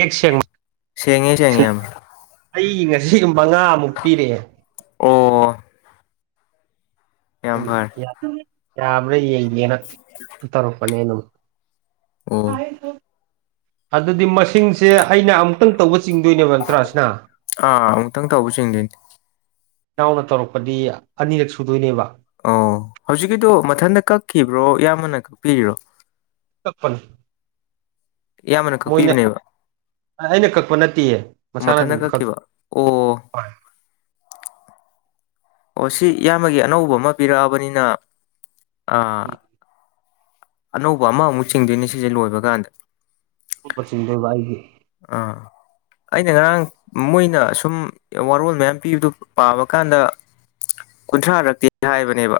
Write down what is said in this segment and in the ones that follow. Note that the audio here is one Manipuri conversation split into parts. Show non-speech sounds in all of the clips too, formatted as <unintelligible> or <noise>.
ꯑꯦꯛ ꯁꯦꯡ ꯁꯦꯡꯉꯦ ꯁꯦ ꯁꯦꯡꯉꯦ ꯌꯥꯝ ꯑꯩ ꯉꯁꯤ ꯃꯉꯥꯃꯨꯛ ꯄꯤꯔꯛꯑꯦ ꯑꯣ ꯌꯥꯝ ꯐꯔꯦ ꯌꯥꯕ꯭ꯔ ꯌꯦ ꯌꯦꯦꯅ ꯇꯧꯔꯛꯄꯅꯦ ꯑꯗꯨ ꯑꯣ ꯑꯗꯗꯤ ꯃ ꯇꯤꯡꯁꯦ ꯑꯩꯅ ꯑꯃꯨꯛꯇꯪ ꯇꯧꯕ ꯆꯤꯡꯗꯣꯏꯅꯦꯕ ꯇ꯭ꯔꯥ ꯁꯤꯅ ꯑꯥ ꯑꯃꯨꯛꯇꯪ ꯇꯧꯕ ꯆꯤꯡꯗꯣꯏꯅꯤ ꯏꯅꯥꯎꯅ ꯇꯧꯔꯛꯄꯗꯤ ꯑꯅꯤꯔꯛ ꯁꯨꯗꯣꯏꯅꯦꯕ ꯑꯣ ꯍꯧꯖꯤꯛꯀꯤꯗꯨꯣ ꯃꯊꯟꯇ ꯀꯛꯈꯤꯕ꯭ꯔꯣ ꯏꯌꯥꯝꯕꯅ ꯀꯛꯄꯤꯔꯤꯔꯣ ꯀꯛꯄꯅꯤ ꯏꯌꯥꯝꯕꯅ ꯀꯛꯄꯤꯕꯅꯦꯕ ꯑꯩꯅ ꯀꯛꯄ ꯅꯠꯇꯦꯌꯦ ꯃꯁꯥꯅ ꯃꯊꯟꯇ ꯑꯗꯨꯝꯛ ꯀꯛꯈꯤꯕ ꯑꯣ ꯍꯣꯏ ꯑꯣ ꯁꯤ ꯏꯌꯥꯝꯕꯒꯤ ꯑꯅꯧꯕ ꯑꯃ ꯄꯤꯔꯛꯑꯕꯅꯤꯅ ꯑꯅꯧꯕ ꯑꯃꯃꯨꯛ ꯆꯤꯡꯗꯣꯏꯅꯦ ꯁꯤꯁꯦ ꯂꯣꯏꯕ ꯀꯥꯟꯗ ꯄꯆꯤꯟꯕ꯭ꯔꯕ ꯑꯩꯒꯤ ꯑꯥ ꯑꯩꯅ ꯉꯔꯥꯡ ꯃꯣꯏꯅ ꯁꯨꯝ ꯋꯥꯔꯣꯜ ꯃꯌꯥꯝ ꯄꯤꯕꯗꯨ ꯄꯥꯕ ꯀꯥꯟꯗ ꯀꯨꯟꯊ꯭ꯔꯥꯔꯛꯇꯤ ꯍꯥꯏꯕꯅꯦꯕ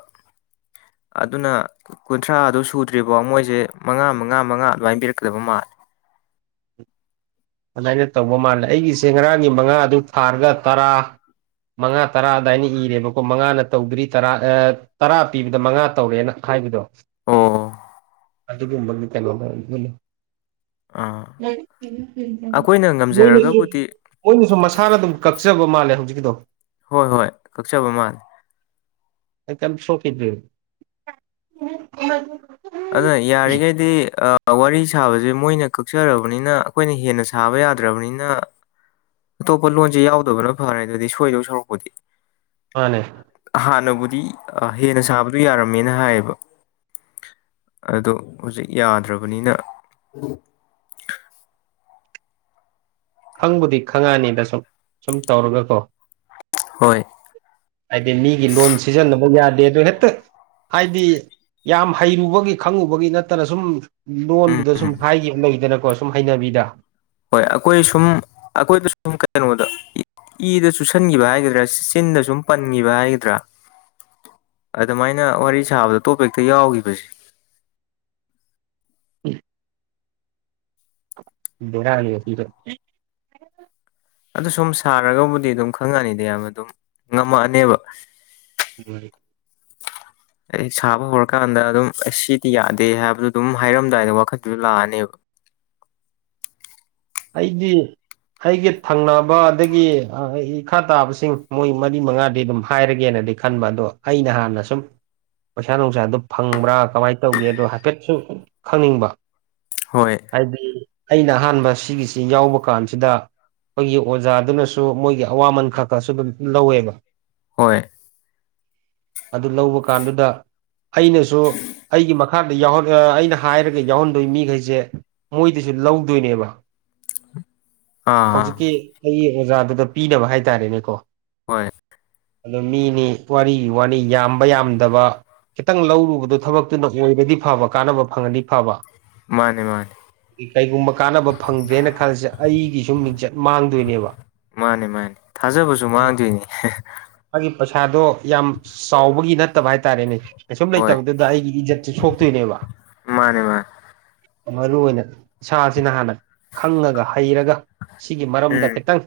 ꯑꯗꯨꯅ ꯀꯨꯟꯊ꯭ꯔꯥ ꯑꯗꯨ ꯁꯨꯗ꯭ꯔꯤꯕꯣ ꯃꯣꯏꯁꯦ ꯃꯉꯥ ꯃꯉꯥ ꯃꯉꯥ ꯑꯗꯨꯃꯥꯏꯅ ꯄꯤꯔꯛꯀꯗꯕ ꯃꯥꯜꯂꯦ ꯑꯗꯨꯃꯥꯏꯅ ꯇꯧꯕ ꯃꯥꯜꯂꯦ ꯑꯩꯒꯤꯁꯦ ꯉꯔꯥꯡꯒꯤ ꯃꯉꯥ ꯑꯗꯨ ꯊꯥꯔꯒ ꯇꯔꯥ ꯃꯉꯥ ꯇꯔꯥ ꯑꯗꯨꯏꯅ ꯏꯔꯦꯕꯀꯣ ꯃꯉꯥꯅ ꯇꯧꯗ꯭ꯔꯤ ꯇꯔꯥ ꯇꯔꯥ ꯄꯤꯕꯗ ꯃꯉꯥ ꯇꯧꯔꯦꯅ ꯍꯥꯏꯕꯗꯣ ꯑꯣ ꯑꯗꯨꯒꯤꯕ ꯀꯂ ꯎ ꯑꯥ ꯑꯩꯈꯣꯏꯅ ꯉꯝꯖꯔꯒꯕꯨꯗꯤ ꯃꯣꯏꯅꯁꯨ ꯃꯅꯁꯨ ꯃꯁꯥꯅ ꯑꯗꯨꯝ ꯀꯛꯆꯕ ꯃꯥꯜꯂꯦ ꯍꯧꯖꯤꯛꯀꯤꯗꯣ ꯍꯣꯏ ꯍꯣꯏ ꯀꯛꯆꯕ ꯃꯥꯜꯂꯦ ꯑꯦ ꯄ꯭ꯔꯣꯐꯤꯠ ꯑꯗꯨꯅ ꯌꯥꯔꯤꯉꯩꯗꯤ ꯑꯥ ꯋꯥꯔꯤ ꯁꯥꯕꯁꯦ ꯃꯣꯏꯅ ꯀꯛꯆꯔꯕꯅꯤꯅ ꯑꯩꯈꯣꯏꯅ ꯍꯦꯟꯅ ꯁꯥ ꯁꯥꯥꯕ ꯌꯥꯗ꯭ꯔꯕꯅꯤꯅ ꯑꯇꯣꯞꯄ ꯂꯣꯟꯁꯤꯦ ꯌꯥꯎꯗꯕꯅ ꯐꯔꯦ ꯑꯗꯨꯗꯤ ꯁꯣꯏꯗꯧ ꯁꯧꯔꯛꯄꯨꯗꯤ ꯃꯥꯅꯦ ꯍꯥꯟꯅꯕꯨꯗꯤ ꯍꯦꯟꯅ ꯁꯥꯕꯗꯨ ꯌꯥꯔꯝꯃꯦꯅ ꯍꯥꯏꯌꯦꯕ ꯑꯗꯣ ꯍꯧꯖꯤꯛ ꯌꯥꯗ꯭ꯔꯕꯅꯤꯅ ꯈꯪꯕꯨꯗꯤ ꯈꯪꯉꯅꯤꯗ ꯁꯨꯝ ꯁꯨꯝ ꯇꯧꯔꯒ ꯀꯣ ꯍꯣꯏ ꯍꯥꯏꯗꯤ ꯃꯤꯒꯤ ꯂꯣꯟ ꯁꯤꯖꯤꯟꯅꯕ ꯌꯥꯗꯦ ꯑꯗꯨꯗꯣ ꯍꯦꯛꯇ ꯍꯥꯏꯗꯤ ꯌꯥꯝ ꯍꯩꯔꯨꯕꯒꯤ ꯈꯪꯉꯨꯕꯒꯤ ꯅꯠꯇꯅ ꯁꯨꯝ ꯎꯝ ꯂꯣꯟꯗꯨꯗ ꯁꯨꯝ ꯍꯥꯏꯒꯤꯕ ꯂꯩꯗꯅꯀꯣ ꯁꯨꯝ ꯍꯩꯅꯕꯤꯗ ꯍꯣꯏ ꯑꯩꯈꯣꯏ ꯁꯨꯝ ꯑꯩꯈꯣꯏꯗ ꯁꯨꯝ ꯀꯩꯅꯣꯗ ꯏꯗ ꯆꯨꯁꯟꯒꯤꯕ ꯍꯥꯏꯒꯗ꯭ꯔꯥ ꯆꯤꯟꯗ ꯁꯨꯝ ꯄꯟꯒꯤꯕ ꯍꯥꯏꯒꯗ꯭ꯔꯥ ꯑꯗꯨꯃꯥꯏꯅ ꯋꯥꯔꯤ ꯁꯥꯕꯗ ꯇꯣꯞ ꯍꯦꯛꯇ ꯌꯥꯎꯒꯤꯕꯖꯤ <unintelligible> ꯕꯦꯔꯥꯅꯤ ꯍꯧꯖꯤꯛꯀꯤꯗꯣ ꯑꯗꯨ ꯁꯨꯝ ꯁꯥꯔꯒꯕꯨꯗꯤ ꯑꯗꯨꯝ ꯈꯪꯉꯛꯑꯅꯤꯗꯤ ꯏꯌꯥꯝꯅ ꯑꯗꯨꯝ ꯉꯝꯃꯛꯑꯅꯦꯕ <unintelligible> ꯑꯩ ꯁꯥꯕ ꯍꯧꯔꯀꯥꯟꯗ ꯑꯗꯨꯝ ꯑꯩꯁ ꯁꯤꯗꯤ ꯌꯥꯗꯦ ꯍꯥꯏꯕꯗꯨ ꯑꯗꯨꯝ ꯍꯥꯏꯔꯝꯗꯥꯏꯗ ꯋꯥꯈꯟꯗꯨꯗ ꯂꯥꯛꯑꯅꯦꯕ ꯑꯩꯗꯤ ꯑꯩꯒ ꯊꯪꯅꯕ ꯑꯗꯒꯤ <unintelligible> ꯈꯥ ꯇꯥꯕꯁꯤꯡ ꯃꯣꯏ ꯃꯔꯤ ꯃꯉꯥꯗꯤ ꯑꯗꯨꯝ ꯍꯥꯏꯔꯒꯦꯅꯗꯤ ꯈꯟꯕ ꯑꯗꯣ ꯑꯩꯅ ꯍꯥꯟꯅ ꯁꯨꯝ ꯄꯩꯁꯥ ꯅꯨꯡꯁꯥꯗꯨ ꯐꯪꯕ꯭ꯔꯥ ꯀꯃꯥꯏꯅ ꯇꯧꯒꯦꯗꯨ ꯍꯥꯏꯐꯦꯠꯁꯨ ꯈꯪꯅꯤꯡꯕ ꯍꯣꯏ ꯍꯥꯏꯗꯤ ꯑꯩꯅ ꯑꯍꯥꯟꯕ ꯁꯤꯒꯤꯁꯤ ꯌꯥꯎꯕ ꯀꯥꯟꯁꯤꯗ ꯑꯩꯈꯣꯏꯒꯤ ꯑꯣꯖꯥꯗꯨꯅꯁꯨ ꯃꯣꯏꯒꯤ ꯑꯋꯥꯃꯟ ꯈꯔ ꯈꯔꯁꯨ ꯑꯗꯨꯝ ꯂꯧꯋꯦꯕ ꯍꯣꯏ ꯑꯗꯨ ꯂꯧꯕ ꯀꯥꯟꯗꯨꯗ ꯑꯩꯅꯁꯨ ꯑꯩꯒꯤ ꯃꯛ ꯈꯥꯗ ꯌꯥꯎ <unintelligible> ꯑꯩꯅ ꯍꯥꯏꯔꯒ ꯌꯥꯎꯍꯟꯗꯣꯏ ꯃꯤꯒꯩꯖꯦ ꯃꯣꯏꯗꯩꯖꯨ ꯂꯧꯗꯣꯏꯅꯦꯕ ꯑꯥ ꯑꯥ ꯍꯧꯖꯤꯛꯀꯤ ꯑꯩꯒꯤ ꯑꯣꯖꯥꯗꯨꯗ ꯄꯤꯅꯕ ꯍꯥꯏꯇꯥꯔꯦꯅꯦꯀꯣ ꯍꯣꯏ ꯑꯗꯣ ꯃꯤꯅꯤ ꯋꯥꯔꯤꯒꯤ ꯋꯥꯅꯤ ꯌꯥꯝꯕ ꯌꯥꯝꯗꯕ ꯈꯤꯇꯪ ꯂꯧꯔꯨꯕꯗꯨ ꯊꯕꯛꯇꯨꯅ ꯑꯣꯏꯔꯗꯤ ꯐꯕ ꯀꯥꯟꯅꯕ ꯐꯪꯉꯗꯤ ꯐꯕ ꯃꯥꯅꯦ ꯃꯥꯅꯦ ꯀꯩꯒꯨꯝꯕ ꯀꯥꯟꯅꯕ ꯐꯪꯗ꯭ꯔꯦꯅ ꯈꯜꯂꯁꯦ ꯑꯩꯒꯤꯁꯨ ꯃꯤꯡꯆꯠ ꯃꯥꯡꯗꯣꯏꯅꯦꯕ ꯃꯥꯅꯤ ꯃꯥꯅꯤ ꯊꯥꯖꯕꯁꯨ ꯃꯥꯡꯗꯣꯏꯅꯤ ꯃꯥꯒꯤ ꯄꯩꯁꯥꯗꯣ ꯌꯥꯝ ꯆꯥꯎꯕꯒꯤ ꯅꯠ ꯇꯕ ꯍꯥꯏꯇꯥꯔꯦꯅꯦ ꯀꯩꯁꯨꯝ ꯍꯣꯏ ꯂꯩꯇꯕꯗꯨꯗ ꯑꯩꯒꯤ ꯏꯖꯠꯁꯨ ꯁꯣꯛꯇꯣꯏꯅꯦꯕ ꯃꯥꯅꯦ ꯃꯥꯅꯦ ꯃꯔꯨ ꯑꯣꯏꯅ ꯏꯁꯥꯁꯤꯅ ꯍꯥꯟꯅ ꯈꯪꯉꯒ ꯍꯩꯔꯒ ꯁꯤꯒꯤ ꯃꯔꯝꯗ ꯎꯝ ꯈꯤꯇꯪ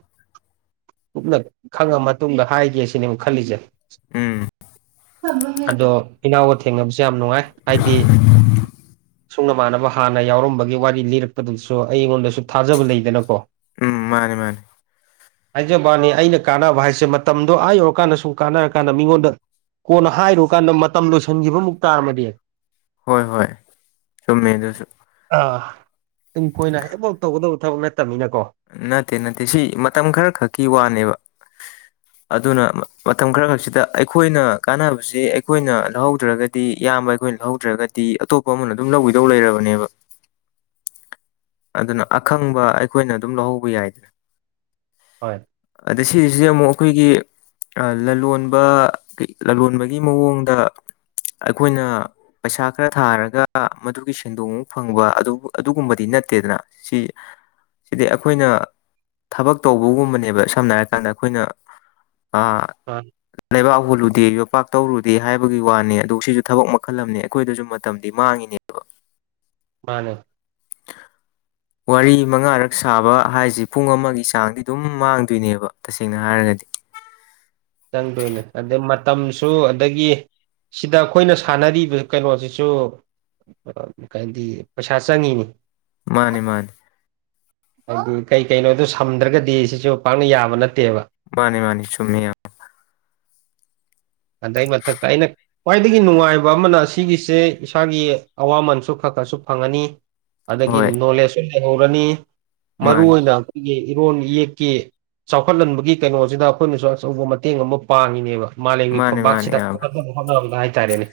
ꯀꯨꯞꯅ ꯈꯪꯉ ꯃꯇꯨꯡꯗ ꯍꯥꯏꯒꯦ ꯁꯤꯅꯦꯕ ꯈꯜꯂꯤꯖꯦ ꯎꯝ ꯑꯗꯣ ꯏꯅꯥꯎꯒ ꯊꯦꯡꯅꯕꯁꯦ ꯌꯥꯝ ꯅꯨꯡꯉꯥꯏ ꯍꯥꯏꯗꯤ ꯁꯨꯡ ꯅꯃꯥꯟꯅꯕ ꯍꯥꯟꯅ ꯌꯥꯎꯔꯝꯕꯒꯤ ꯋꯥꯔꯤ ꯂꯤꯔꯛꯄꯗꯨꯁꯨ ꯑꯩꯉꯣꯟꯗꯁꯨ ꯊꯥꯖꯕ ꯂꯩꯗꯅꯀꯣ ꯎꯝ ꯃꯥꯅꯦ ꯃꯥꯅꯦ ꯍꯥꯏꯖꯕ꯭ꯋꯥꯅꯤ ꯑꯩꯅ ꯀꯥꯟꯅꯕ ꯍꯥꯏꯁꯦ ꯃꯇꯝꯗꯣ ꯑ ꯌꯧꯔꯀꯥꯟꯗ ꯁꯨꯝ ꯀꯥꯟꯅꯔ ꯀꯥꯟꯗ ꯃꯤꯉꯣꯟꯗ ꯀꯣꯟꯅ ꯍꯥꯏꯔꯨꯀꯥꯟꯗ ꯃꯇꯝ ꯂꯣꯏꯁꯟꯒꯤꯕ ꯑꯃꯨꯛ ꯇꯥꯔꯝꯃꯗꯤ ꯍꯣꯏ ꯍꯣꯏ ꯆꯨꯝꯃꯦ ꯑꯗꯨꯁꯨ ꯑꯥ ꯇꯨꯡ ꯀꯣꯏꯅ ꯍꯌꯦꯡꯐꯧ ꯇꯧꯒꯗꯕ ꯊꯕꯛ ꯅꯠꯇꯝꯅꯤꯅꯀꯣ ꯅꯠꯇꯦ ꯅꯠꯇꯦ ꯁꯤ ꯃꯇꯝ ꯈꯔ ꯈꯛꯀꯤ ꯋꯥꯅꯦꯕ <inaudible> ꯑꯗꯨꯅ ꯃꯇꯝ ꯈꯔ ꯈꯛꯁꯤꯗ ꯑꯩꯈꯣꯏꯅ ꯀꯥꯟꯅꯕꯁꯤ ꯑꯩꯈꯣꯏꯅ ꯂꯧꯍꯧꯗ꯭ꯔꯒ ꯗꯤ ꯏꯌꯥꯝꯕ ꯑꯩꯈꯣꯏꯅ ꯂꯧꯍꯧꯗ꯭ꯔꯒꯗꯤ ꯑꯇꯣꯞꯄ ꯑꯃꯅ ꯑꯗꯨꯝ ꯂꯧꯒꯤꯗꯧ ꯂꯩꯔꯕꯅꯦꯕ <inaudible> ꯑꯗꯨꯅ ꯑꯈꯪꯕ ꯑꯩꯈꯣꯏꯅ ꯑꯗꯨꯝ ꯂꯧꯍꯧꯕ ꯌꯥꯏꯗꯅ ꯍꯣꯏ ꯑꯗ ꯁꯤꯁꯤ ꯑꯃꯨꯛ ꯑꯩꯈꯣꯏꯒꯤ ꯑ ꯂꯂꯣꯟꯕ ꯂꯂꯣꯟꯕꯒꯤ ꯃꯑꯣꯡꯗ ꯑꯩꯈꯣꯏꯅ ꯄꯩꯁꯥ ꯈꯔ ꯊꯥꯔꯒ ꯃꯗꯨꯒꯤ ꯁꯦꯟꯗꯣꯡ ꯃꯨꯛ ꯐꯪꯕ ꯑꯗꯨ ꯑꯗꯨꯒꯨꯝꯕꯗꯤ ꯅꯠꯇꯦꯗꯅ ꯁꯤ ꯁꯤꯗꯤ ꯑꯩꯈꯣꯏꯅ ꯊꯕꯛ ꯇꯧꯕꯒꯨꯝꯕꯅꯦꯕ ꯁꯝꯅ ꯍꯥꯏꯔꯀꯥꯟꯗ ꯑꯩꯈꯣꯏꯅ ꯑꯥ <unintelligible> ꯂꯩꯕꯥꯛ ꯍꯨꯣꯜꯂꯨꯗꯦ ꯌꯣꯄꯥꯛ ꯇꯧꯔꯨꯗꯦ ꯍꯥꯏꯕꯒꯤ ꯋꯥꯅꯤ ꯑꯗꯨ ꯁꯤꯁꯨ ꯊꯕꯛ ꯃꯈꯜ ꯑꯃ ꯑꯩꯈꯣꯏꯗꯁꯨ ꯃꯇꯝꯗꯤ ꯃꯥꯡꯉꯤꯅꯦ ꯃꯥꯅꯦ ꯋꯥꯔꯤ ꯃꯉꯥꯔꯛ ꯁꯥꯕ ꯍꯥꯏꯁꯤ ꯄꯨꯡ ꯑꯃꯒꯤ ꯆꯥꯡꯗꯤ ꯑꯗꯨꯝ ꯃꯥꯡꯗꯣꯏꯅꯦꯕ ꯇꯁꯦꯡꯅ ꯍꯥꯏꯔꯒꯗꯤ ꯆꯪꯗꯣꯏꯅꯦ ꯑꯗꯩ ꯃꯇꯝꯁꯨ ꯑꯗꯥꯒꯤ ꯁꯤꯗ ꯑꯩꯈꯣꯏꯅ ꯁꯥꯟꯅꯔꯤꯕ ꯀꯩꯅꯣꯁꯤꯁꯨ ꯑꯥ ꯒꯥꯟꯙꯤ ꯄꯩꯁꯥ ꯆꯪꯉꯤꯅꯤ ꯃꯥꯅꯤ ꯃꯥꯅꯤ ꯑꯗꯨ ꯀꯩ ꯀꯩꯅꯣꯗꯣ ꯁꯝꯗ꯭ꯔꯒꯗꯤ ꯁꯤꯁꯨ ꯄꯥꯛꯅ ꯌꯥꯕ ꯅꯠꯇꯦꯕ ꯃꯥꯅꯤ ꯃꯥꯅꯤ ꯆꯨꯝꯃꯤꯌꯥ ꯑꯗꯩꯏ ꯃꯊꯥꯛꯇꯥ ꯑꯩꯅ ꯈ꯭ꯋꯥꯏꯗꯒꯤ ꯅꯨꯡꯉꯥꯏꯕ ꯑꯃꯅ ꯑꯁꯤꯒꯤꯁꯦ ꯏꯁꯥꯒꯤ ꯑꯋꯥꯃꯟꯁꯨ ꯈꯔ ꯈꯔꯁꯨ ꯐꯪꯉꯅꯤ ꯑꯗꯥꯒꯤ ꯍꯣꯏ ꯅꯣꯂꯦꯖꯁꯨ ꯂꯩꯍꯧꯔꯅꯤ ꯃꯔꯨ ꯃꯥꯅꯤ ꯑꯣꯏꯅ ꯑꯩꯈꯣꯏꯒꯤ ꯏꯔꯣꯟ ꯏꯌꯦꯛꯀꯤ ꯆꯥꯎꯈꯠꯍꯟꯕꯒꯤ ꯀꯩꯅꯣꯁꯤꯗ ꯑꯩꯈꯣꯏꯅꯁꯨ ꯑꯆꯧꯕ ꯃꯇꯦꯡ ꯑꯃ ꯄꯥꯡꯉꯤꯅꯦꯕ ꯃꯥꯂꯦꯝꯒꯤ ꯃꯥꯅꯤ ꯃꯥꯅꯤ ꯐꯝꯄꯥꯛꯁꯤꯗ ꯆꯥꯎꯈꯠꯅꯕ ꯍꯣꯠꯅꯕꯗ ꯍꯥꯢ ꯇꯔꯦꯅꯦ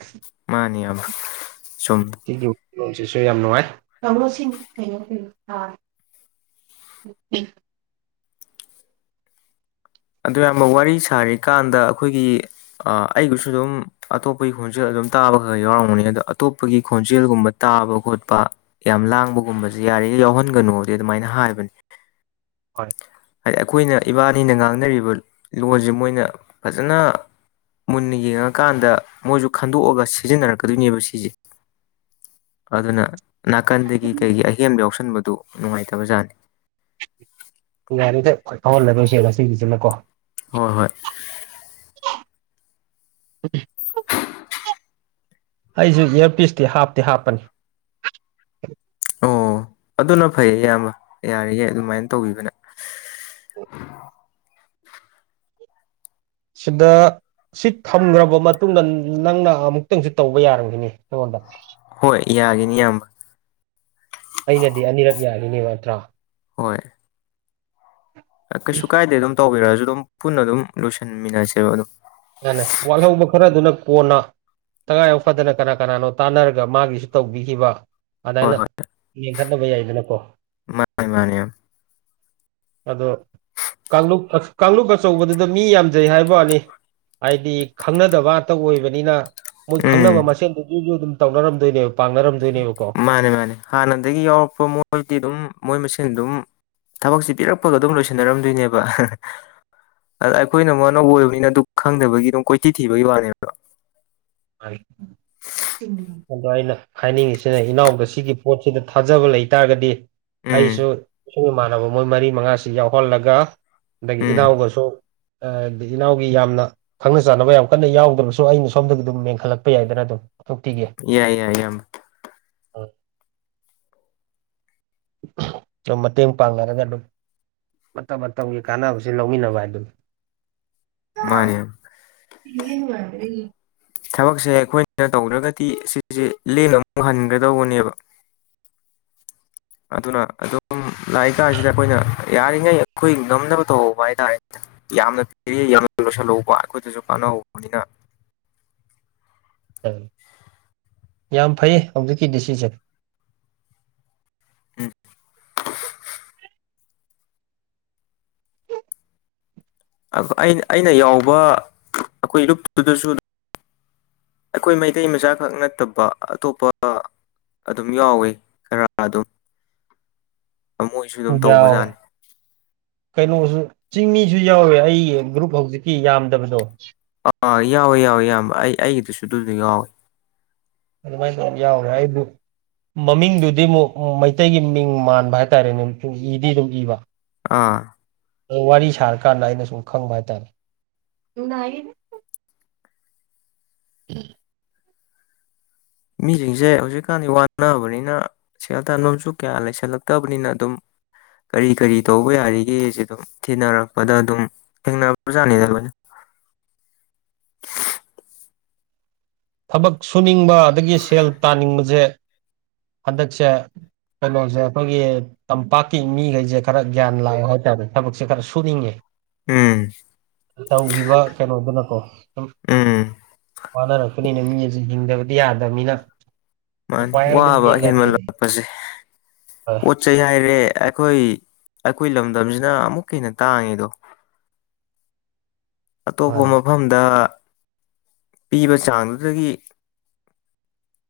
ꯃꯥꯅꯦ ꯏꯤꯌꯥꯝꯕ ꯁꯨꯝ ꯅꯦꯜꯁꯤꯁꯨ ꯌꯥꯝ ꯅꯨꯡꯉꯥꯏ <unintelligible> ꯑꯗꯨ ꯏꯌꯥꯝꯕ ꯋꯥꯔꯤ ꯁꯥꯔꯤꯀꯥꯟꯗ ꯑꯩꯈꯣꯏꯒꯤ ꯑꯩꯒꯤꯁꯨ ꯑꯗꯨꯝ ꯑꯇꯣꯞꯄꯒꯤ ꯈꯣꯟꯖꯦꯜ ꯑꯗꯨꯝ ꯇꯥꯕ ꯈꯔ ꯌꯥꯎꯔꯝꯒꯅꯤ ꯑꯗꯣ ꯑꯇꯣꯞꯄꯒꯤ ꯈꯣꯟꯖꯦꯜꯒꯨꯝꯕ ꯇꯥꯕ ꯈꯣꯠꯄ ꯌꯥꯝ ꯂꯥꯡꯕꯒꯨꯝꯕꯁꯦ ꯌꯥꯔꯤꯈꯩꯏ ꯌꯥꯎꯍꯟꯒꯅꯨꯗꯤ ꯑꯗꯨꯃꯥꯏꯅ ꯍꯥꯏꯕꯅꯦ ꯍꯣꯏ ꯑꯩꯈꯣꯏꯅ ꯏꯕꯥꯅꯤꯅ ꯉꯥꯡꯅꯔꯤꯕ ꯂꯣꯟꯁꯦ ꯃꯣꯏꯅ ꯐꯖꯅ ꯃꯨꯟꯅ ꯌꯦꯡꯉꯀꯥꯟꯗ ꯃꯣꯏꯁꯨ ꯈꯟꯗꯣꯛꯑꯒ ꯁꯤꯖꯤꯟꯅꯔꯛꯀꯗꯣꯏꯅꯦꯕ ꯁꯤꯁꯦ ꯑꯗꯨꯅ ꯅꯥꯀꯟꯗꯒꯤ ꯀꯩꯒꯤ ꯑꯍꯦꯟꯕ ꯌꯥꯎꯁꯟꯕꯗꯨ ꯅꯨꯡꯉꯥꯏꯇꯕꯖꯥꯠꯅꯤ ꯌꯥꯔꯦꯗꯥ ꯐꯥꯎꯍꯜꯂꯔꯣꯏꯁꯦ ꯉꯁꯤꯒꯤꯁꯤꯅꯀꯣ ꯍꯣꯏ ꯍꯣꯏ <unintelligible> ꯑꯩꯁꯨ ꯏꯌꯔꯄꯤꯁꯇꯤ ꯍꯥꯞꯇꯤ ꯍꯥꯞꯄꯅꯤ ꯑꯣ ꯑꯗꯨꯅ ꯐꯩꯌꯦ ꯏꯌꯥꯝꯕ ꯌꯥꯔꯤꯈꯩꯏ ꯑꯗꯨꯃꯥꯏꯅ ꯇꯧꯕꯤꯕꯅꯦ ꯁꯤꯗ ꯁꯤ ꯊꯝꯈ꯭ꯔꯕ ꯃꯇꯨꯡꯗ ꯅꯪꯅ ꯑꯃꯨꯛꯇꯪꯁꯨ ꯇꯧꯕ ꯌꯥꯔꯝꯒꯅꯤ ꯑꯩꯉꯣꯟꯗ ꯍꯣꯏ ꯌꯥꯒꯅꯤ ꯏꯌꯥꯝꯕ ꯑꯩꯅꯗꯤ ꯑꯅꯤꯔꯛ ꯌꯥꯒꯤꯅꯤ ꯅꯠꯇ꯭ꯔꯥ ꯍꯣꯏ ꯀꯩꯁꯨ ꯀꯥꯏꯗꯦ ꯑꯗꯨꯝ ꯇꯧꯕꯤꯔꯛꯑꯁꯨ ꯑꯗꯨꯝ ꯄꯨꯟꯅ ꯑꯗꯨꯝ ꯂꯣꯏꯁꯤꯟꯃꯤꯟꯅꯁꯦꯕ ꯑꯗꯨꯝ ꯌꯥꯅꯤ ꯋꯥꯠꯍꯧꯕ ꯈꯔꯗꯨꯅ ꯀꯣꯟꯅ ꯇꯉꯥꯏꯐꯥꯎ ꯐꯗꯅ ꯀꯅꯥ ꯀꯅꯥꯅꯣ ꯇꯥꯟꯅꯔꯒ ꯃꯥꯒꯤꯁꯨ ꯇꯧꯕꯤꯈꯤꯕ ꯍꯣꯏ ꯑꯗꯥꯏꯅ ꯍꯣꯏ ꯃꯦꯡ ꯈꯠꯅꯕ ꯌꯥꯏꯗꯅꯀꯣ ꯃꯥꯅꯦ ꯃꯥꯅꯦ ꯑꯗꯣ ꯀꯥꯡꯂꯨꯞ ꯀꯥꯡꯂꯨꯞ ꯑꯆꯧꯕꯗꯨꯗꯥ ꯃꯤ ꯌꯥꯝꯖꯩ ꯍꯥꯏꯕꯋꯥꯅꯤ ꯍꯥꯏꯗꯤ ꯈꯪꯅꯗꯕ ꯉꯥꯛꯇ ꯑꯣꯏꯕꯅꯤꯅ ꯃꯣꯏ ꯈꯪꯅꯕ ꯎꯝ ꯃꯁꯦꯟꯗꯨ ꯖꯨꯖꯨ ꯑꯗꯨꯝ ꯇꯧꯅꯔꯝꯗꯣꯏꯅꯦꯕ ꯄꯥꯡꯅꯔꯝꯗꯣꯏꯅꯦꯕꯀꯣ ꯃꯥꯅꯦ ꯃꯥꯅꯦ ꯍꯥꯟꯅꯗꯒꯤ ꯌꯥꯎꯔꯛꯄ ꯃꯣꯏꯗꯤ ꯑꯗꯨꯝ ꯃꯣꯏ ꯃꯁꯦꯟ ꯑꯗꯨꯝ ꯊꯕꯛꯁꯦ ꯄꯤꯔꯛꯄꯒ ꯑꯗꯨꯝ ꯂꯣꯏꯁꯤꯟꯅꯔꯝꯗꯣꯏꯅꯦꯕ ꯑꯩꯈꯣꯏꯅ ꯑꯃꯨꯛ ꯑꯅꯧꯕ ꯑꯣꯏꯕꯅꯤꯅ ꯑꯗꯨ ꯈꯪꯗꯕꯒꯤ ꯑꯗꯨꯝ ꯀꯣꯏꯊꯤ ꯊꯤꯕꯒꯤ ꯋꯥꯅꯦꯕ <unintelligible> ꯑꯗꯣ ꯑꯩꯅ ꯍꯥꯏꯅꯤꯡꯉꯤꯁꯤꯅ ꯏꯅꯥꯎꯗ ꯁꯤꯒꯤ ꯄꯣꯠꯁꯤꯗ ꯊꯥꯖꯕ ꯂꯩꯇꯥꯥꯔꯒꯗꯤ ꯎꯝ ꯑꯩꯁꯨ ꯏꯁꯨ ꯏꯃꯥꯟꯅꯕ ꯃꯣꯏ ꯃꯔꯤ ꯃꯉꯥꯁꯤ ꯌꯥꯎꯍꯜꯂꯒ ꯑꯗꯥꯒꯤ ꯎꯝ ꯏꯅꯥꯎꯒꯁꯨꯣ ꯑꯥ ꯏꯅꯥꯎꯒꯤ ꯌꯥꯝꯅ ꯈꯪꯅ ꯆꯥꯟꯅꯕ ꯌꯥꯝ ꯀꯟꯅ ꯌꯥꯎꯗ꯭ꯔꯕꯁꯨ ꯑꯩꯅ ꯁꯣꯝꯗ ꯑꯗꯨꯝ ꯃꯦꯟꯈꯠꯂꯛꯄ ꯌꯥꯏꯗꯅ ꯑꯗꯨꯝ ꯊꯣꯛꯄꯤꯒꯦ ꯌꯥꯏ ꯌꯥꯏ ꯌꯥꯝ ꯑ <unintelligible> ꯑꯗꯨꯝ ꯃꯇꯦꯡ ꯄꯥꯡꯅꯔꯒ ꯑꯗꯨꯝ ꯃꯇꯝ ꯃꯇꯝꯒꯤ ꯀꯥꯟꯅꯕꯁꯦ ꯂꯧꯃꯤꯟꯅꯕ ꯍꯥꯏꯗꯨꯅꯤ ꯃꯥꯅꯦ <unintelligible> ꯊꯕꯛꯁꯦ ꯑꯩꯈꯣꯏꯅ ꯇꯧꯗ꯭ꯔꯒꯗꯤ ꯁꯤꯁꯦ ꯂꯦꯝꯅ ꯑꯃꯨꯛ ꯍꯟꯒꯗꯧꯕꯅꯦꯕ ꯑꯗꯨꯅ ꯑꯗꯨꯝ ꯂꯥꯛꯏ ꯀꯥꯟꯁꯤꯗ ꯑꯩꯈꯣꯏꯅ ꯌꯥꯔꯤꯈꯩ ꯑꯩꯈꯣꯏ ꯉꯝꯅꯕ ꯇꯧꯍꯧꯕ ꯍꯥꯏꯇꯥꯔꯦꯅꯦ ꯌꯥꯝꯅ <unintelligible> ꯌꯥꯝꯅ ꯂꯣꯏꯁꯜꯍꯧꯕ ꯑꯩꯈꯣꯏꯗꯁꯨ ꯀꯥꯟꯅꯍꯧꯕꯅꯤꯅ ꯌꯥꯝ ꯐꯩ ꯍꯧꯖꯤꯛꯀꯤꯗꯤ ꯁꯤꯁꯦ ꯎꯝ ꯑꯩꯅ ꯌꯥꯎꯕ ꯑꯩꯈꯣꯏ ꯂꯨꯞꯇꯨꯗꯁꯨ ꯑꯩꯈꯣꯏ ꯃꯩꯇꯩ ꯃꯆꯥ ꯈꯛ ꯅꯠꯇꯕ ꯑꯇꯣꯞꯄ ꯑꯗꯨꯝ ꯌꯥꯎꯋꯤ ꯈꯔ ꯑꯗꯨꯝ ꯃꯣꯏꯁꯨ ꯑꯗꯨꯝ ꯌꯥꯎꯋꯦ ꯇꯧꯕꯖꯥꯠꯅꯤ ꯀꯩꯅꯣꯁꯨ ꯆꯤꯡꯃꯤꯁꯨ ꯌꯥꯎꯋꯦ ꯑꯩꯒꯤ ꯒ꯭ꯔꯨꯞ ꯍꯧꯖꯤꯛꯀꯤ ꯌꯥꯝꯗꯕꯗꯣ ꯑꯥ ꯌꯥꯎꯋꯦ ꯌꯥꯎꯋꯦ ꯏꯌꯥꯝꯕ ꯑꯩ ꯑꯩꯒꯤꯗꯨꯁꯨ ꯑꯗꯨꯗꯣ ꯌꯥꯎꯋꯤ ꯑꯗꯨꯃꯥꯏꯅ ꯇꯧꯔ ꯌꯥꯎꯔꯦ <unintelligible> ꯃꯃꯤꯡꯗꯨꯗꯤ ꯑꯃꯨꯛ ꯃꯩꯇꯩꯒꯤ ꯃꯤꯡ ꯃꯥꯟꯕ ꯍꯥꯏꯇꯥꯔꯦꯅꯦ ꯄꯨꯡ ꯏꯗꯤ ꯑꯗꯨꯝ ꯏꯕ ꯑꯥ ꯋꯥꯔꯤ ꯁꯥꯔꯀꯥꯟꯗ ꯑꯩꯅ ꯁꯨꯝ ꯈꯪꯕ ꯍꯥꯏꯇꯥꯔꯦ <unintelligible> ꯃꯤꯁꯤꯡꯁꯦ ꯍꯧꯖꯤꯛꯀꯥꯟꯗꯤ ꯋꯥꯅꯕꯅꯤꯅ ꯁꯦꯜ ꯇꯥꯟꯐꯝꯁꯨ ꯀꯌꯥ ꯂꯩꯁꯜꯂꯛꯇꯕꯅꯤꯅ ꯑꯗꯨꯝ ꯀꯔꯤ ꯀꯔꯤ ꯇꯧꯕ ꯌꯥꯔꯤꯒꯦ ꯁꯤ ꯑꯗꯨꯝ ꯊꯤꯅꯔꯛꯄꯗ ꯑꯗꯨꯝ ꯊꯦꯡꯅꯔꯛꯄ ꯖꯥꯠꯅꯤꯗ ꯂꯣꯏꯅ ꯊꯕꯛ ꯁꯨꯅꯤꯡꯕ ꯑꯗꯒꯤ ꯁꯦꯜ ꯇꯥꯅꯤꯡꯕꯁꯦ ꯍꯟꯗꯛꯁ ꯀꯩꯅꯣꯁꯦ ꯑꯩꯈꯣꯏꯒꯤ ꯇꯝꯄꯥꯛꯀꯤ ꯃꯤꯈꯩꯁꯦ ꯈꯔ ꯒ꯭ꯌꯥꯟ ꯂꯥꯛꯑꯦ ꯍꯥꯏꯇꯥꯔꯦ ꯊꯕꯛꯁꯦ ꯈꯔ ꯁꯨꯅꯤꯡꯉꯦ ꯎꯝ ꯇꯧꯈꯤꯕ ꯀꯩꯅꯣꯗꯨꯅꯀꯣ ꯁꯨꯝ ꯎꯝ ꯋꯥꯅꯔꯛꯄꯅꯤꯅ ꯃꯤꯁꯦ ꯍꯤꯡꯗꯕꯗꯤ ꯌꯥꯗꯃꯤꯅ ꯃꯥꯅꯦ ꯋꯥꯕ ꯍꯦꯟꯃꯂꯛꯄꯁꯦ ꯍꯣꯏ ꯄꯣꯠ ꯆꯩ ꯍꯥꯏꯔꯦ ꯑꯩꯈꯣꯏ ꯑꯩꯈꯣꯏ ꯂꯝꯗꯝꯁꯤꯅ ꯑꯃꯨꯛꯀ ꯍꯦꯟꯅ ꯇꯥꯡꯉꯤꯗꯣ ꯑꯇꯣꯞꯄ ꯃꯥꯅꯦ ꯃꯐꯝꯗ ꯄꯤꯕ ꯆꯥꯡꯗꯨꯗꯒꯤ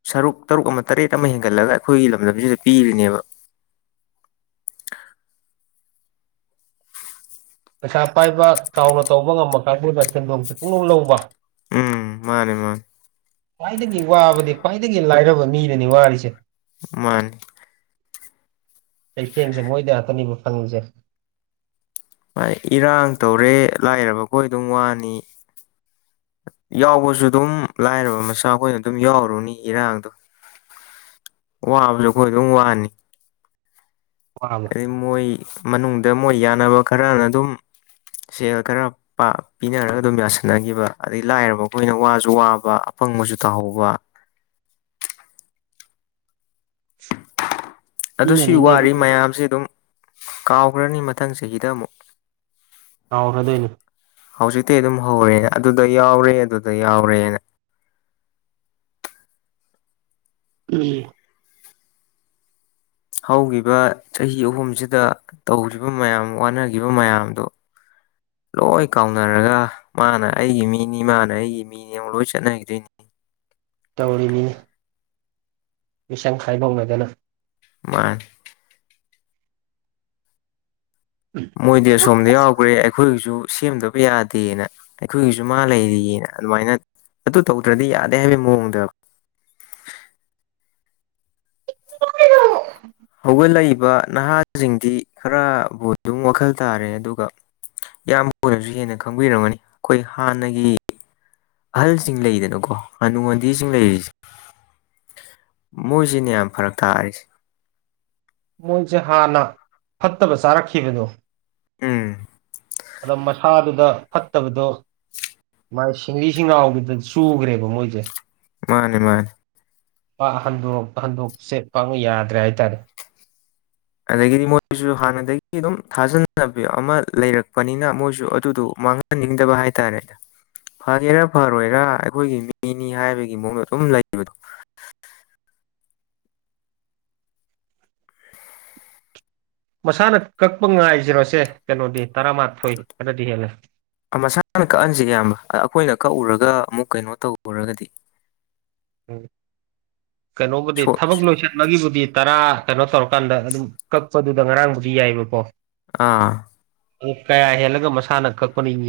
ꯁꯔꯨꯛ ꯇꯔꯨꯛ ꯑꯃ ꯇꯔꯦꯠ ꯑꯃ ꯍꯦꯟꯒꯠꯂꯒ ꯑꯩꯈꯣꯏꯒꯤ ꯂꯝꯗꯝꯁꯤꯗ ꯄꯤꯔꯤꯅꯦꯕ ꯄꯩꯁꯥ ꯄꯥꯏꯕ ꯆꯥꯎꯅ ꯇꯧꯕ ꯉꯝꯕ ꯀꯥꯡꯕꯨꯅ ꯁꯦꯟꯗꯣꯡꯁꯦ ꯄꯨꯡꯂꯧ ꯂꯧꯕ ꯎꯝ ꯃꯥꯅꯦ ꯃꯥꯅꯤ ꯈ꯭ꯋꯥꯏꯗꯒꯤ ꯋꯥꯕꯗꯤ ꯈ꯭ꯋꯥꯏꯗꯒꯤ ꯂꯥꯏꯔꯕ ꯃꯤꯅꯅꯤ ꯋꯥꯔꯤꯁꯦ ꯃꯥꯅꯤ ꯆꯩꯊꯦꯡꯁꯦ ꯃꯣꯏꯗ ꯉꯥꯛꯇꯅꯤꯕ ꯐꯪꯉꯤꯁꯦ ꯏꯔꯥꯡ ꯇꯧꯔꯦ ꯂꯥꯏꯔꯕ ꯑꯩꯈꯣꯏ ꯑꯗꯨꯝ ꯋꯥꯅꯤ ꯌꯥꯎꯕꯁꯨ ꯑꯗꯨꯝ ꯂꯥꯏꯔꯕ ꯃꯆꯥ ꯑꯩꯈꯣꯏꯅ ꯑꯗꯨꯝ ꯌꯥꯎꯔꯨꯅꯤ ꯏꯔꯥꯡꯗꯣ ꯋꯥꯕꯁꯨ ꯑꯩꯈꯣꯏ ꯑꯗꯨꯝ ꯋꯥꯅꯤ <unintelligible> ꯑꯗꯩ ꯃꯣꯏ ꯃꯅꯨꯡꯗ ꯃꯣꯏ ꯌꯥꯅꯕ ꯈꯔꯅ ꯑꯗꯨꯝ ꯁꯦꯜ ꯈꯔ ꯄꯥ ꯄꯤꯅꯔꯒ ꯑꯗꯨꯝ ꯌꯥꯁꯟꯅꯈꯤꯕ ꯑꯗꯩ ꯂꯥꯏꯔꯕ ꯑꯩꯈꯣꯏꯅ ꯋꯥꯁꯨ ꯋꯥꯕ ꯑꯄꯪꯕꯁꯨ ꯇꯥꯍꯧꯕ <inaudible> ꯑꯗꯨ ꯁꯤ ꯃꯤꯅꯅꯤꯅꯦ ꯋꯥꯔꯤ ꯃꯤꯅ ꯃꯌꯥꯝꯁꯦ ꯑꯗꯨꯝ ꯀꯥꯎꯈ꯭ꯔꯅꯤ ꯃꯊꯪ ꯆꯍꯤꯗ ꯑꯃꯨꯛ ꯀꯥꯎꯈ꯭ꯔꯗꯣꯏꯅꯦ ꯍꯧꯖꯤꯛꯇꯩ ꯑꯗꯨꯝ ꯍꯧꯔꯦ ꯑꯗꯨꯗ ꯌꯥꯎꯔꯦ ꯑꯗꯨꯗ ꯌꯥꯎꯔꯦꯅ ꯎꯝ ꯍꯧꯈꯤꯕ ꯆꯍꯤ ꯑꯍꯨꯝꯁꯤꯗ ꯇꯧꯈꯤꯕ ꯃꯌꯥꯝ ꯋꯥꯅꯈꯤꯕ ꯃꯌꯥꯝꯗꯣ ꯂꯣꯏ ꯀꯥꯎꯅꯔꯒ ꯃꯥꯅ ꯑꯩꯒꯤ ꯃꯤꯅꯤ ꯃꯥꯅ ꯑꯩꯒꯤ ꯃꯤꯅꯤ ꯑꯃꯛ ꯂꯣꯏ ꯆꯠꯅꯈꯤꯗꯣꯏꯅꯤ ꯇꯧꯔꯤꯅꯤ ꯃꯤꯁꯪ ꯈꯥꯏꯕꯣꯛꯅꯗꯅ ꯃꯥꯅꯤ ꯎꯝ ꯃꯣꯏꯗꯤ ꯑꯁꯣꯝꯗ ꯌꯥꯎꯒ꯭ꯔ‌ꯦ ꯑꯩꯈꯣꯏꯒꯤꯁꯨ ꯁꯦꯝꯗꯕ ꯌꯥꯗꯦꯅ ꯑꯩꯈꯣꯏꯒꯤꯁꯨ ꯃꯥ ꯂꯩꯔꯤꯌꯦꯅ ꯑꯗꯨꯃꯥꯏꯅ ꯑꯗꯨ ꯇꯧꯗ꯭ꯔꯗꯤ ꯌꯥꯗꯦ ꯍꯥꯏꯕꯒꯤ ꯃꯑꯣꯡꯗ ꯍꯧꯒꯠꯂꯛꯏꯕ ꯅꯍꯥꯁꯤꯡꯗꯤ ꯈꯔꯕꯨ ꯑꯗꯨꯝ ꯋꯥꯈꯜ ꯇꯥꯔꯦ ꯑꯗꯨꯒ ꯏꯌꯥꯝꯕ ꯑꯣꯏꯅꯖꯨ ꯍꯦꯟꯅ ꯈꯪꯕꯤꯔꯝꯃꯅꯤ ꯑꯩꯈꯣꯏ ꯍꯥꯟꯅꯒꯤ ꯑꯍꯜꯁꯤꯡ ꯂꯩꯗꯅꯀꯣ ꯍꯥꯅꯨ ꯍꯥꯟꯙꯤꯁꯤꯡ ꯂꯩꯔꯤꯁꯦ ꯃꯣꯏꯁꯤꯅꯦ ꯌꯥꯝ ꯐꯔꯛ ꯊꯥꯔꯤꯁꯦ ꯃꯣꯏꯖ‌ꯦ ꯍꯥꯟꯅ ꯐꯠꯇꯕ ꯆꯥꯔꯛꯈꯤꯕꯗꯣ ꯎꯝ ꯑꯗ ꯃꯁꯥꯗꯨꯗ ꯐꯠꯇꯕꯗꯣ ꯃꯥꯥꯏ ꯁꯤꯡꯂꯤ ꯁꯤꯡꯅꯥꯥꯎꯒꯤꯗ ꯆꯨꯒ꯭ꯔ‌ꯦꯕ ꯃꯣꯏꯁꯦ ꯃꯥꯅꯦ ꯃꯥꯅ‌ꯦ ꯄ ꯍꯟꯗꯣꯔꯛꯄ ꯍꯟꯗ‌ꯣꯛꯐꯁꯦ ꯄꯥꯛꯅ ꯌꯥꯗ꯭ꯔꯦ ꯍꯥꯏꯇꯥꯔꯦ ꯑꯗꯒꯤꯗꯤ ꯃꯣꯏꯁꯨ ꯍꯥꯟꯅꯗꯒꯤ ꯑꯗꯨꯝ ꯊꯥꯖꯅꯕꯤ ꯑꯃ ꯂꯩꯔꯛꯄꯅꯤꯅ ꯃꯣꯏꯁꯨ ꯑꯗꯨꯗ‌ꯣ ꯃꯥꯡ ꯅꯤꯡꯗꯕ ꯍꯥꯏꯇꯥꯔꯦ ꯐꯒ‌ꯦꯔꯥ ꯐꯔꯣꯏꯔꯥ ꯑꯩꯈꯣꯏꯒꯤ ꯃꯤꯅꯤ ꯍꯥꯏꯕꯒꯤ ꯃꯑꯣꯡꯗ ꯑꯗꯨꯝ ꯂꯩꯕꯗꯣ ꯃꯁꯥꯅ ꯀꯛꯄ ꯉꯥꯏꯖꯔꯣꯁꯦ ꯀꯩꯅꯣꯗꯤ ꯇꯔꯥꯃꯥꯊꯣꯏ ꯈꯔꯗꯤ ꯍꯦꯜꯂꯦ ꯃꯁꯥꯅ ꯀꯛꯍꯟꯁꯦ ꯑꯌꯥꯝꯕ ꯑꯩꯈꯣꯏꯅ ꯀꯛꯎꯔꯒ ꯑꯃꯨꯛ ꯀꯩꯅꯣ ꯇꯧꯔꯨꯔꯒꯗꯤ ꯎꯝ ꯀꯩꯅꯣꯕꯨꯗꯤ ꯁꯣ ꯊꯕꯛ ꯂꯣꯏꯁꯤꯟꯕꯒꯤꯕꯨꯗꯤ ꯇꯔꯥ ꯀꯩꯅꯣ ꯇꯧꯔꯀꯥꯟꯗ ꯑꯗꯨꯝ ꯀꯛꯄꯗꯨꯗ ꯉꯔꯥꯡꯕꯨꯗꯤ ꯌꯥꯏꯕꯀꯣ ꯑꯥ ꯀꯌꯥ ꯍꯦꯜꯂꯒ ꯃꯁꯥꯅ ꯀꯛꯄꯅꯤ ꯌꯦ